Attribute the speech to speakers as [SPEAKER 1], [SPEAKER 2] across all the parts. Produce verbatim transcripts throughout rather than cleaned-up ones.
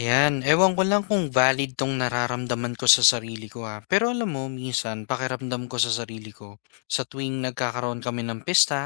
[SPEAKER 1] Ayan, ewan ko lang kung valid tong nararamdaman ko sa sarili ko ha. Pero alam mo, minsan, pakiramdam ko sa sarili ko, sa tuwing nagkakaroon kami ng pista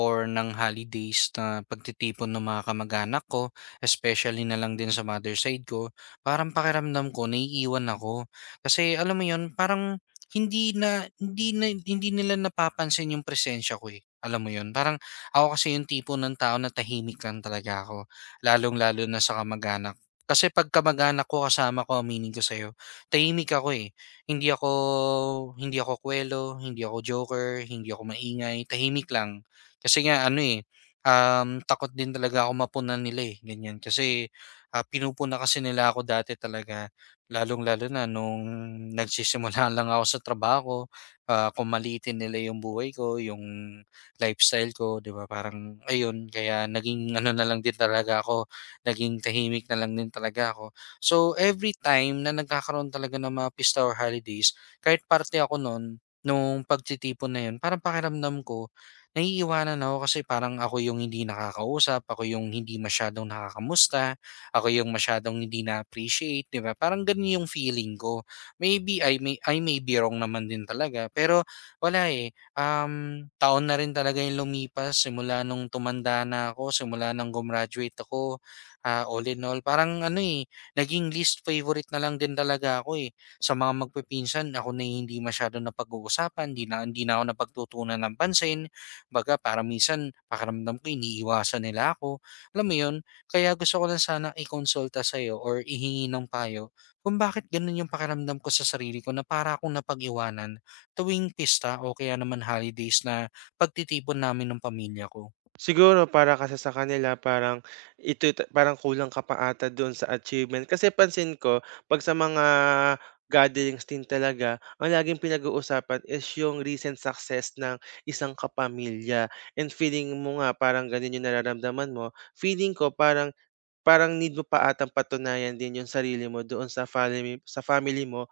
[SPEAKER 1] or ng holidays na pagtitipon ng mga kamag-anak ko, especially na lang din sa mother side ko, parang pakiramdam ko, naiiwan ako. Kasi alam mo yun, parang hindi na hindi na hindi nila napapansin yung presensya ko eh. Alam mo yun, parang ako kasi yung tipo ng tao na tahimik lang talaga ako lalong-lalo na sa kamag anak kasi pagka mag-anak ko kasama ko, aminin ko sa'yo, tahimik ako, eh. Hindi ako hindi ako kuwelo, hindi ako joker, hindi ako maingay, tahimik lang. Kasi nga ano, eh, um, takot din talaga ako mapunan nila, eh, ganyan. Kasi, ah, pinupuna kasi nila ako dati talaga, lalong-lalo na nung nagsisimula lang ako sa trabaho, ah, kumalitin nila yung buhay ko, yung lifestyle ko, 'di ba, parang ayun. Kaya naging ano na lang din talaga ako naging tahimik na lang din talaga ako. So, every time na nagkakaroon talaga ng mga pista or holidays, kahit party ako no'n, nung pagtitipon na 'yun, parang pakiramdam ko, naiiwanan ako kasi parang ako yung hindi nakakausap, ako yung hindi masyadong nakakamusta, ako yung masyadong hindi na-appreciate, 'di ba? Parang gano'n yung feeling ko. Maybe I may I may be wrong naman din talaga, pero wala, eh. Um, taon na rin talaga yung lumipas simula nung tumanda na ako, simula nang gumraduate ako. Ah, all in all, parang ano, eh, naging least favorite na lang din talaga ako, eh. Sa mga magpipinsan ako na yung hindi masyado napag-uusapan, hindi na hindi na ako napagtutuunan ng pansin. Baga parang minsan pakaramdam ko iniiwasan nila ako, alam mo yun? Kaya gusto ko lang sana i-consulta sa'yo or ihingi ng payo kung bakit ganun yung pakaramdam ko sa sarili ko na para akong napag-iwanan tuwing pista o kaya naman holidays na pagtitipon namin ng pamilya ko.
[SPEAKER 2] Siguro para kasi sa kanila parang ito parang kulang ka pa ata do'n sa achievement. Kasi pansin ko 'pag sa mga gatherings din talaga, ang laging pinag-uusapan is yung recent success ng isang kapamilya, and feeling mo nga parang gano'n yung nararamdaman mo, feeling ko parang parang need mo pa atang patunayan din yung sarili mo doon sa family sa family mo.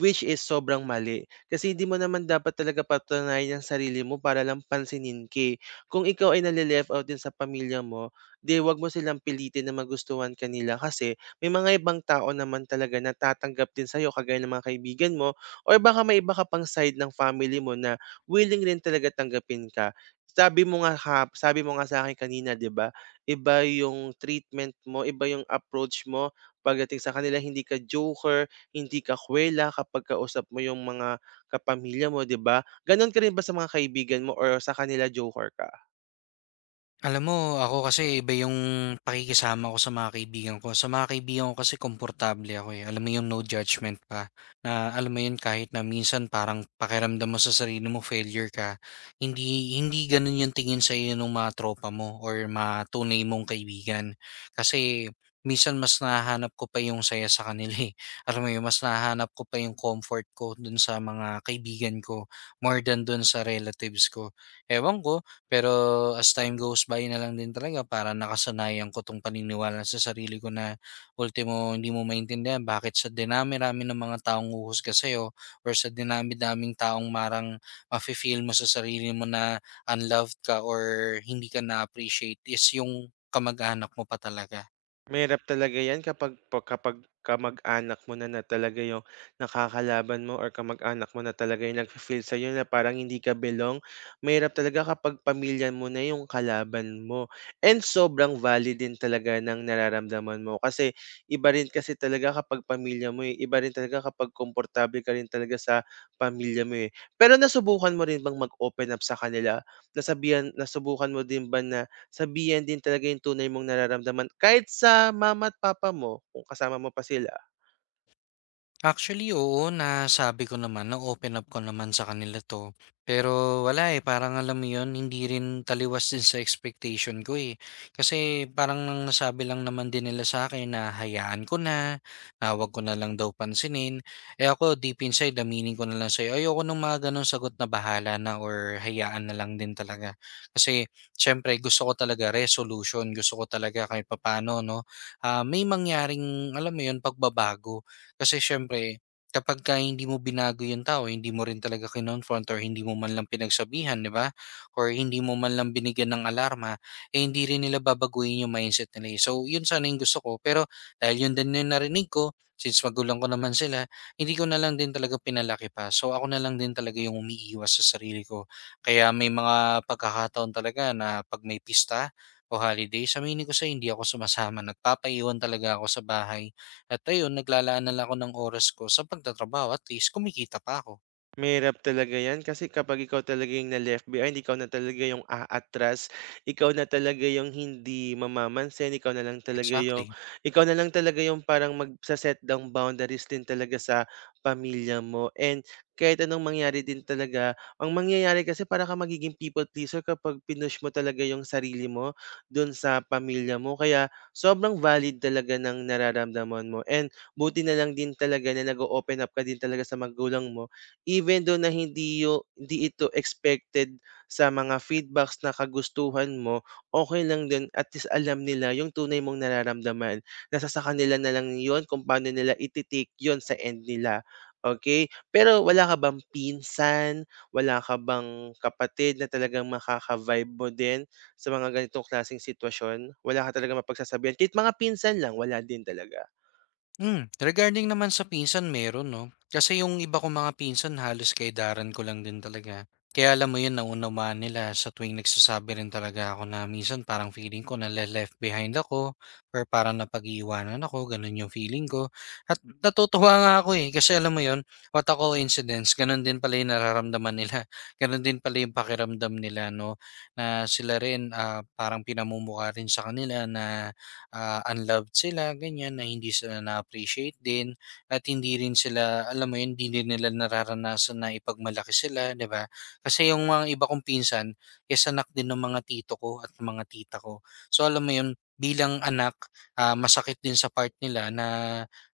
[SPEAKER 2] Which is sobrang mali, kasi hindi mo naman dapat talaga patunayan ang sarili mo para lang pansinin ka, eh. Kung ikaw ay nale out din sa pamilya mo, 'di 'wag mo silang pilitin na magustuhan ka nila, kasi may mga ibang tao naman talaga na tatanggap din sa'yo kagaya ng mga kaibigan mo, or baka may iba ka pang side ng family mo na willing rin talaga tanggapin ka. Sabi mo nga kahap sabi mo nga sa'kin kanina, 'di ba, iba yung treatment mo, iba yung approach mo pagdating sa kanila, hindi ka joker, hindi ka kuwela kapag kausap mo yung mga kapamilya mo, 'di ba? Gano'n ka rin ba sa mga kaibigan mo or sa kanila joker ka?
[SPEAKER 1] Alam mo, ako kasi iba yung pakikisama ko sa mga kaibigan ko. Sa mga kaibigan ko kasi komportable ako eh. Alam mo yung no judgment pa. Na alam mo yun kahit na minsan parang pakiramdam mo sa sarili mo failure ka. Hindi hindi ganun yung tingin sa iyo ng mga tropa mo or mga tunay mong kaibigan. Kasi minsan mas nahanap ko pa yung saya sa kanila eh. Alam mo yun, mas nahanap ko pa yung comfort ko dun sa mga kaibigan ko more than dun sa relatives ko. Ewan ko, pero as time goes by na lang din talaga para nakasanayan ko 'tong paniniwala sa sarili ko na ultimo hindi mo maintindihan bakit sa dinami-rami ng mga taong huhusga sa'yo or sa dinami-daming taong marang mafe-feel mo sa sarili mo na unloved ka or hindi ka na-appreciate is yung kamag-anak mo pa talaga.
[SPEAKER 2] Mahirap talaga 'yan kapag po kapag kamag-anak mo na na talaga yung nakakalaban mo, or kamag-anak mo na talaga yung nagfi-feel sa'yo na parang hindi ka belong. Mahirap talaga kapag pamilya mo na yung kalaban mo, and sobrang valid din talaga ng nararamdaman mo, kasi iba rin kasi talaga kapag pamilya mo, eh, iba rin talaga kapag komportable ka rin talaga sa pamilya mo, eh. Pero nasubukan mo rin bang mag-open up sa kanila? Nasabihan nasubukan mo din ba na sabihan din talaga yung tunay mong nararamdaman, kahit sa mama at papa mo kung kasama mo pa sila.
[SPEAKER 1] Actually, oo, nasabi ko naman, na-open up ko naman sa kanila 'to. Pero wala, eh, parang alam mo 'yun, hindi rin taliwas din sa expectation ko, eh. Kasi parang nang nasabi lang naman din nila sa akin na hayaan ko na, na huwag ko na lang daw pansinin. Eh, ako deep inside aminin ko na lang sa'yo, ayoko nung mga gano'ng sagot na bahala na or hayaan na lang din talaga. Kasi siyempre gusto ko talaga resolution, gusto ko talaga kahit papaano 'no, ah, may mangyaring alam mo 'yun, pagbabago. Kasi siyempre, kapagka hindi mo binago yung tao, hindi mo rin talaga kinonfront or hindi mo man lang pinagsabihan, di ba? Or hindi mo man lang binigyan ng alarma, eh hindi rin nila babaguhin yung mindset nila. Eh. So, yun sana yung gusto ko. Pero dahil yun din yung narinig ko, since magulang ko naman sila, hindi ko na lang din talaga pinalaki pa. So, ako na lang din talaga yung umiiwas sa sarili ko. Kaya may mga pagkakataon talaga na pag may pista o holiday, aminin ko sa hindi ako sumasama. Nagpapaiwan talaga ako sa bahay at ayun, naglalaan na lang ako ng oras ko sa pagtatrabaho at least kumikita pa ako.
[SPEAKER 2] Mahirap talaga 'yan kasi kapag ikaw talaga yung na-left behind, ikaw na talaga yung aatras, ikaw na talaga yung hindi mamamansin, ikaw na lang talaga yung
[SPEAKER 1] Exactly.
[SPEAKER 2] ikaw na lang talaga yung parang magse-set ng boundaries din talaga sa pamilya mo, and kahit anong mangyari din talaga, ang mangyayari kasi para kang magiging people pleaser kapag pinush mo talaga yung sarili mo dun sa pamilya mo, kaya sobrang valid talaga ng nararamdaman mo, and buti na lang din talaga na nag open up ka din talaga sa magulang mo. Even though na hindi yu hindi ito expected sa mga feedbacks na kagustuhan mo, okay lang din, at least alam nila yung tunay mong nararamdaman. Nasa sa kanila na lang yun kung paano nila ititik yon sa end nila, okay. Pero wala ka bang pinsan, wala ka bang kapatid na talagang makaka-vibe mo din sa mga ganitong klaseng sitwasyon? Wala ka talagang mapagsasabihan kahit mga pinsan lang, wala din talaga?
[SPEAKER 1] Hmm, regarding naman sa pinsan meron 'no, kasi yung iba kong mga pinsan halos kaydaran ko lang din talaga. Kaya alam mo yun naunawaan nila sa tuwing nagsasabi rin talaga ako na minsan parang feeling ko na left behind ako or parang napag-iiwanan ako, ganun yung feeling ko. At natutuwa nga ako, eh, kasi alam mo yun, what a coincidence ganun din pala yung nararamdaman nila, ganun din pala yung pakiramdam nila 'no, na sila rin, ah, parang pinamumukha rin sa kanila na ah, unloved sila, ganyan, na hindi sila na-appreciate din at hindi rin sila, alam mo yun, hindi din nila nararanasan na ipagmalaki sila, di ba? Kasi yung mga iba kong pinsan, yes, anak din ng mga tito ko at ng mga tita ko. So alam mo yun, bilang anak, ah, masakit din sa part nila na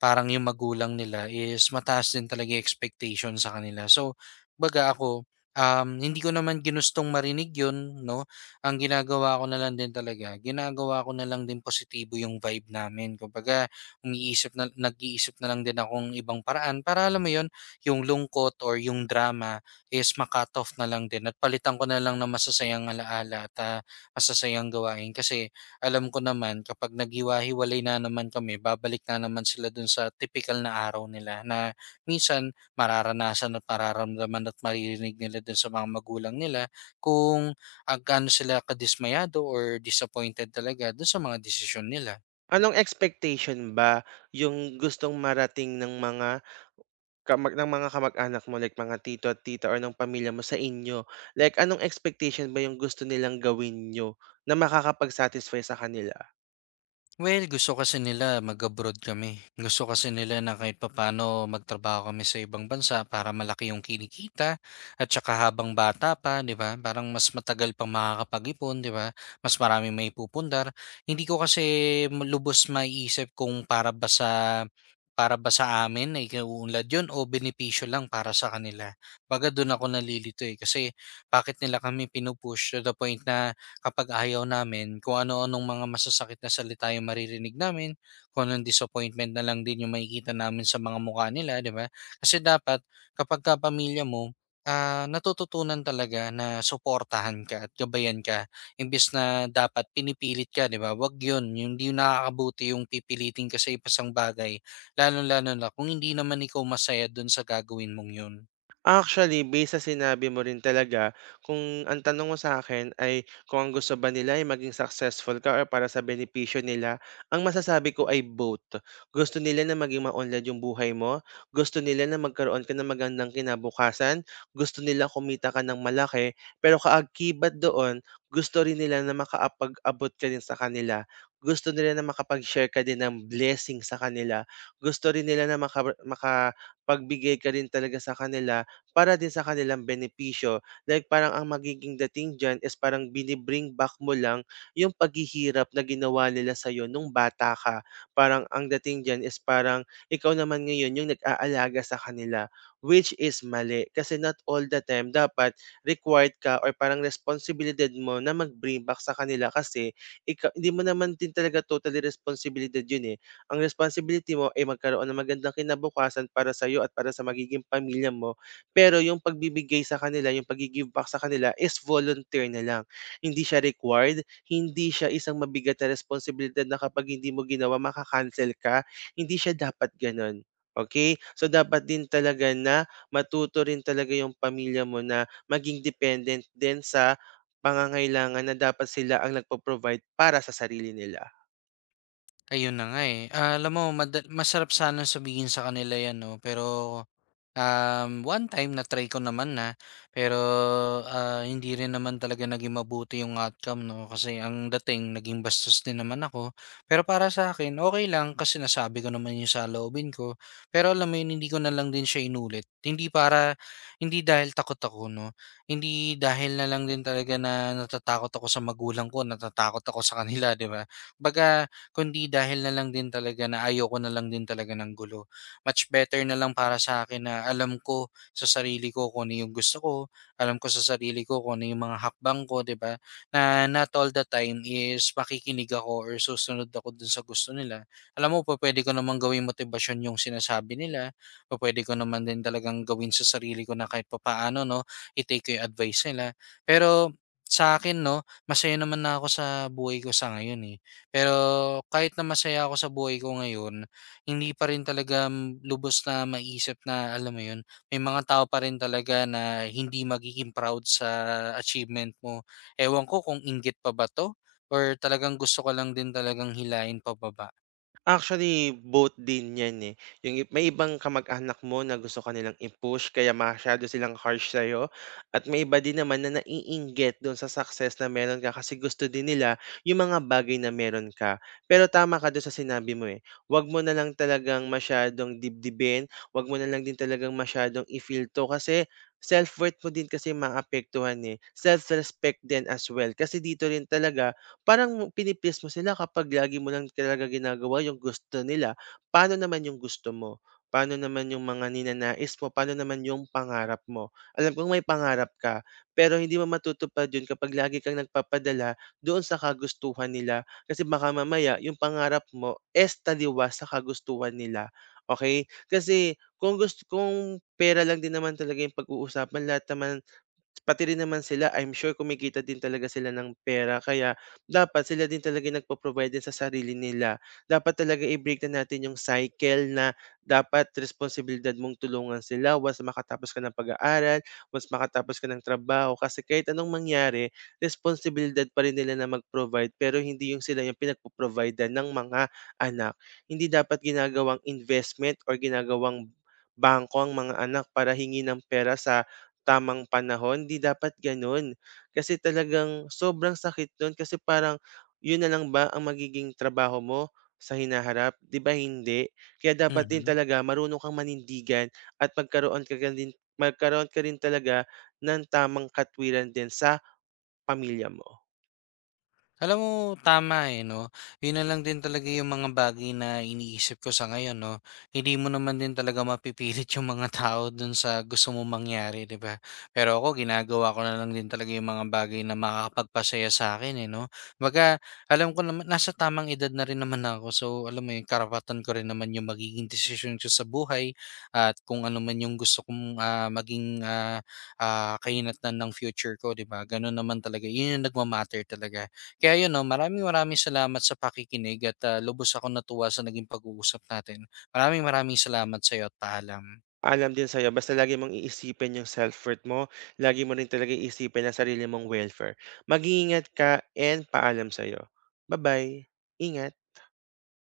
[SPEAKER 1] parang yung magulang nila is mataas din talaga yung expectation sa kanila. So, baga ako, um, hindi ko naman ginustong marinig yun, no? Ang ginagawa ko na lang din talaga, ginagawa ko na lang din positibo yung vibe namin. Kumbaga, umiisip na, nag-iisip na lang din akong ibang paraan para alam mo yon yung lungkot or yung drama is makat off na lang din at palitan ko na lang ng masasayang alaala at ah, masasayang gawain kasi alam ko naman kapag naghiwa-hiwalay na naman kami, babalik na naman sila dun sa typical na araw nila na minsan mararanasan at mararamdaman at maririnig nila dun sa mga magulang nila kung ah, gaano sila kadismayado or disappointed talaga dun sa mga desisyon nila.
[SPEAKER 2] Anong expectation ba yung gustong marating ng mga Kamag ng mga kamag-anak mo like mga tito at tita or ng pamilya mo sa inyo, like anong expectation ba yung gusto nilang gawin niyo na makakapag-satisfy sa kanila?
[SPEAKER 1] Well, gusto kasi nila mag-abroad kami. Gusto kasi nila na kahit papaano magtrabaho kami sa ibang bansa para malaki yung kinikita at saka habang bata pa, 'di ba? Parang mas matagal pang makakapag-ipon, 'di ba? Mas marami may maipupundar. Hindi ko kasi ma- lubos maiisip kung para ba sa para ba sa amin na ikiuunlad yun o benepisyo lang para sa kanila. Baga doon ako nalilito eh. Kasi bakit nila kami pinupush to the point na kapag ayaw namin, kung ano-anong mga masasakit na salita yung maririnig namin, kung anong disappointment na lang din yung makikita namin sa mga mukha nila, di ba? Kasi dapat, kapag ka pamilya mo, ah, natututunan talaga na suportahan ka at gabayan ka, imbis na dapat pinipilit ka, di ba? Wag yun, yung hindi nakakabuti yung pipilitin ka sa ipasang bagay, lalo-lalo na kung hindi naman ikaw masaya dun sa gagawin mong yun.
[SPEAKER 2] Actually, base sa sinabi mo rin talaga, kung ang tanong mo sa akin ay kung ang gusto ba nila ay maging successful ka or para sa benepisyo nila, ang masasabi ko ay both. Gusto nila na maging maunlad yung buhay mo, gusto nila na magkaroon ka ng magandang kinabukasan, gusto nila kumita ka ng malaki, pero kaakibat doon, gusto rin nila na makaapag-abot ka din sa kanila. Gusto nila na makapag-share ka din ng blessing sa kanila. Gusto rin nila na maka makapagbigay ka rin talaga sa kanila para din sa kanilang benepisyo. Like parang ang magiging dating diyan is parang binibring back mo lang yung paghihirap na ginawa nila sa'yo nung bata ka. Parang ang dating diyan is parang ikaw naman ngayon yung nag-aalaga sa kanila, which is mali. Kasi not all the time dapat required ka or parang responsibilidad mo na mag-bring back sa kanila, kasi ikaw, hindi mo naman din talaga totally responsibilidad yun, eh. Ang responsibility mo ay magkaroon ng magandang kinabukasan para sa'yo at para sa magiging pamilya mo, pero yung pagbibigay sa kanila, yung paggi-give back sa kanila is volunteer na lang. Hindi siya required, hindi siya isang mabigat na responsibilidad na kapag hindi mo ginawa maka ka, hindi siya dapat gano'n, okay. So, dapat din talaga na matuto rin talaga yung pamilya mo na maging dependent din sa pangangailangan, na dapat sila ang nagpo-provide para sa sarili nila.
[SPEAKER 1] Ayun na nga eh. Ah, alam mo, mada- masarap sana sabihin sa kanila yan, no? Pero Um, one time na-try ko naman na, pero, ah, hindi rin naman talaga naging mabuti yung outcome 'no, kasi ang dating naging bastos din naman ako. Pero para sa akin, okay lang kasi nasabi ko naman yung saloobin ko. Pero alam mo yun, hindi ko na lang din siya inulit. Hindi para hindi dahil takot ako 'no, hindi dahil na lang din talaga na natatakot ako sa magulang ko, natatakot ako sa kanila, 'di ba? Baga kundi dahil na lang din talaga na ayoko na lang din talaga ng gulo much better na lang para sa akin na alam ko sa sarili ko kung ano yung gusto ko, alam ko sa sarili ko kung ano yung mga hakbang ko, 'di ba? Na not all the time is makikinig ako or susunod ako dun sa gusto nila. Alam mo, pa pwede ko naman gawing motivasyon yung sinasabi nila, pa pwede ko naman din talagang gawin sa sarili ko na kahit papaano, no, i-take ko yung advice nila. Pero sa akin, no, masaya naman na ako sa buhay ko sa ngayon eh. Pero kahit na masaya ako sa buhay ko ngayon, hindi pa rin talaga mm, lubos na maiisip na alam mo 'yun, may mga tao pa rin talaga na hindi magiging proud sa achievement mo. Ewan ko kung inggit pa ba 'to or talagang gusto ka lang din talagang hilain pababa?
[SPEAKER 2] Actually, both din 'yan, eh. Yung ib May ibang kamag-anak mo na gusto ka nilang i-push kaya masyado silang harsh sa'yo, at may iba din naman na naiinggit do'n sa success na meron ka, kasi gusto din nila yung mga bagay na meron ka. Pero tama ka do'n sa sinabi mo, eh, 'wag mo na lang talagang masyadong dibdibin, 'wag mo na lang din talagang masyadong i-feel 'to, kasi self-worth mo din kasi maapektuhan, eh, self-respect din as well. Kasi dito rin talaga parang pini mo sila kapag lagi mo lang talaga ginagawa yung gusto nila, paano naman yung gusto mo? Paano naman yung mga ninanais mo? Paano naman yung pangarap mo? Alam kong may pangarap ka, pero hindi mo matutupad yun kapag lagi kang nagpapadala doon sa kagustuhan nila. Kasi baka mamaya, yung pangarap mo is taliwas sa kagustuhan nila. Okay? Kasi kung gusto kung pera lang din naman talaga yung pag-uusapan, lahat naman. Pati rin naman sila, I'm sure kumikita din talaga sila ng pera, kaya dapat sila din talaga yung nagpo-provide din sa sarili nila. Dapat talaga i-break na natin yung cycle na dapat responsibilidad mong tulungan sila once makatapos ka ng pag-aaral, once makatapos ka ng trabaho, kasi kahit anong mangyari responsibilidad pa rin nila na mag-provide, pero hindi yung sila yung pinagpo provide ng mga anak. Hindi dapat ginagawang investment or ginagawang bangko ang mga anak para hingi ng pera sa tamang panahon, di dapat gano'n. Kasi talagang sobrang sakit nun, kasi parang yun na lang ba ang magiging trabaho mo sa hinaharap, 'di ba? Hindi. Kaya dapat din
[SPEAKER 1] Mhm.
[SPEAKER 2] talaga marunong kang manindigan at magkaroon ka gan din magkaroon ka rin talaga ng tamang katwiran din sa pamilya mo.
[SPEAKER 1] Alam mo, tama eh, no? Yun na lang din talaga yung mga bagay na iniisip ko sa ngayon, no? Hindi mo naman din talaga mapipilit yung mga tao dun sa gusto mo mangyari, di ba? Pero ako, ginagawa ko na lang din talaga yung mga bagay na makakapagpasaya sa akin, eh, no? Baga, alam ko naman, nasa tamang edad na rin naman ako. So, alam mo yung karapatan ko rin naman yung magiging desisyon ko sa buhay at kung ano man yung gusto kong ah, maging ah, ah, kahinatnan ng future ko, di ba? Ganun naman talaga. Yun yung nagmamatter talaga kaya yun 'no, maraming maraming salamat sa pakikinig at, ah, lubos ako natuwa sa naging pag-uusap natin. Maraming maraming salamat sa'yo at paalam.
[SPEAKER 2] Alam din sa'yo basta lagi mong iisipin yung self-worth mo, lagi mo rin talaga iisipin ang sarili mong welfare. Mag-iingat ka, and paalam sa'yo. Bye bye, ingat.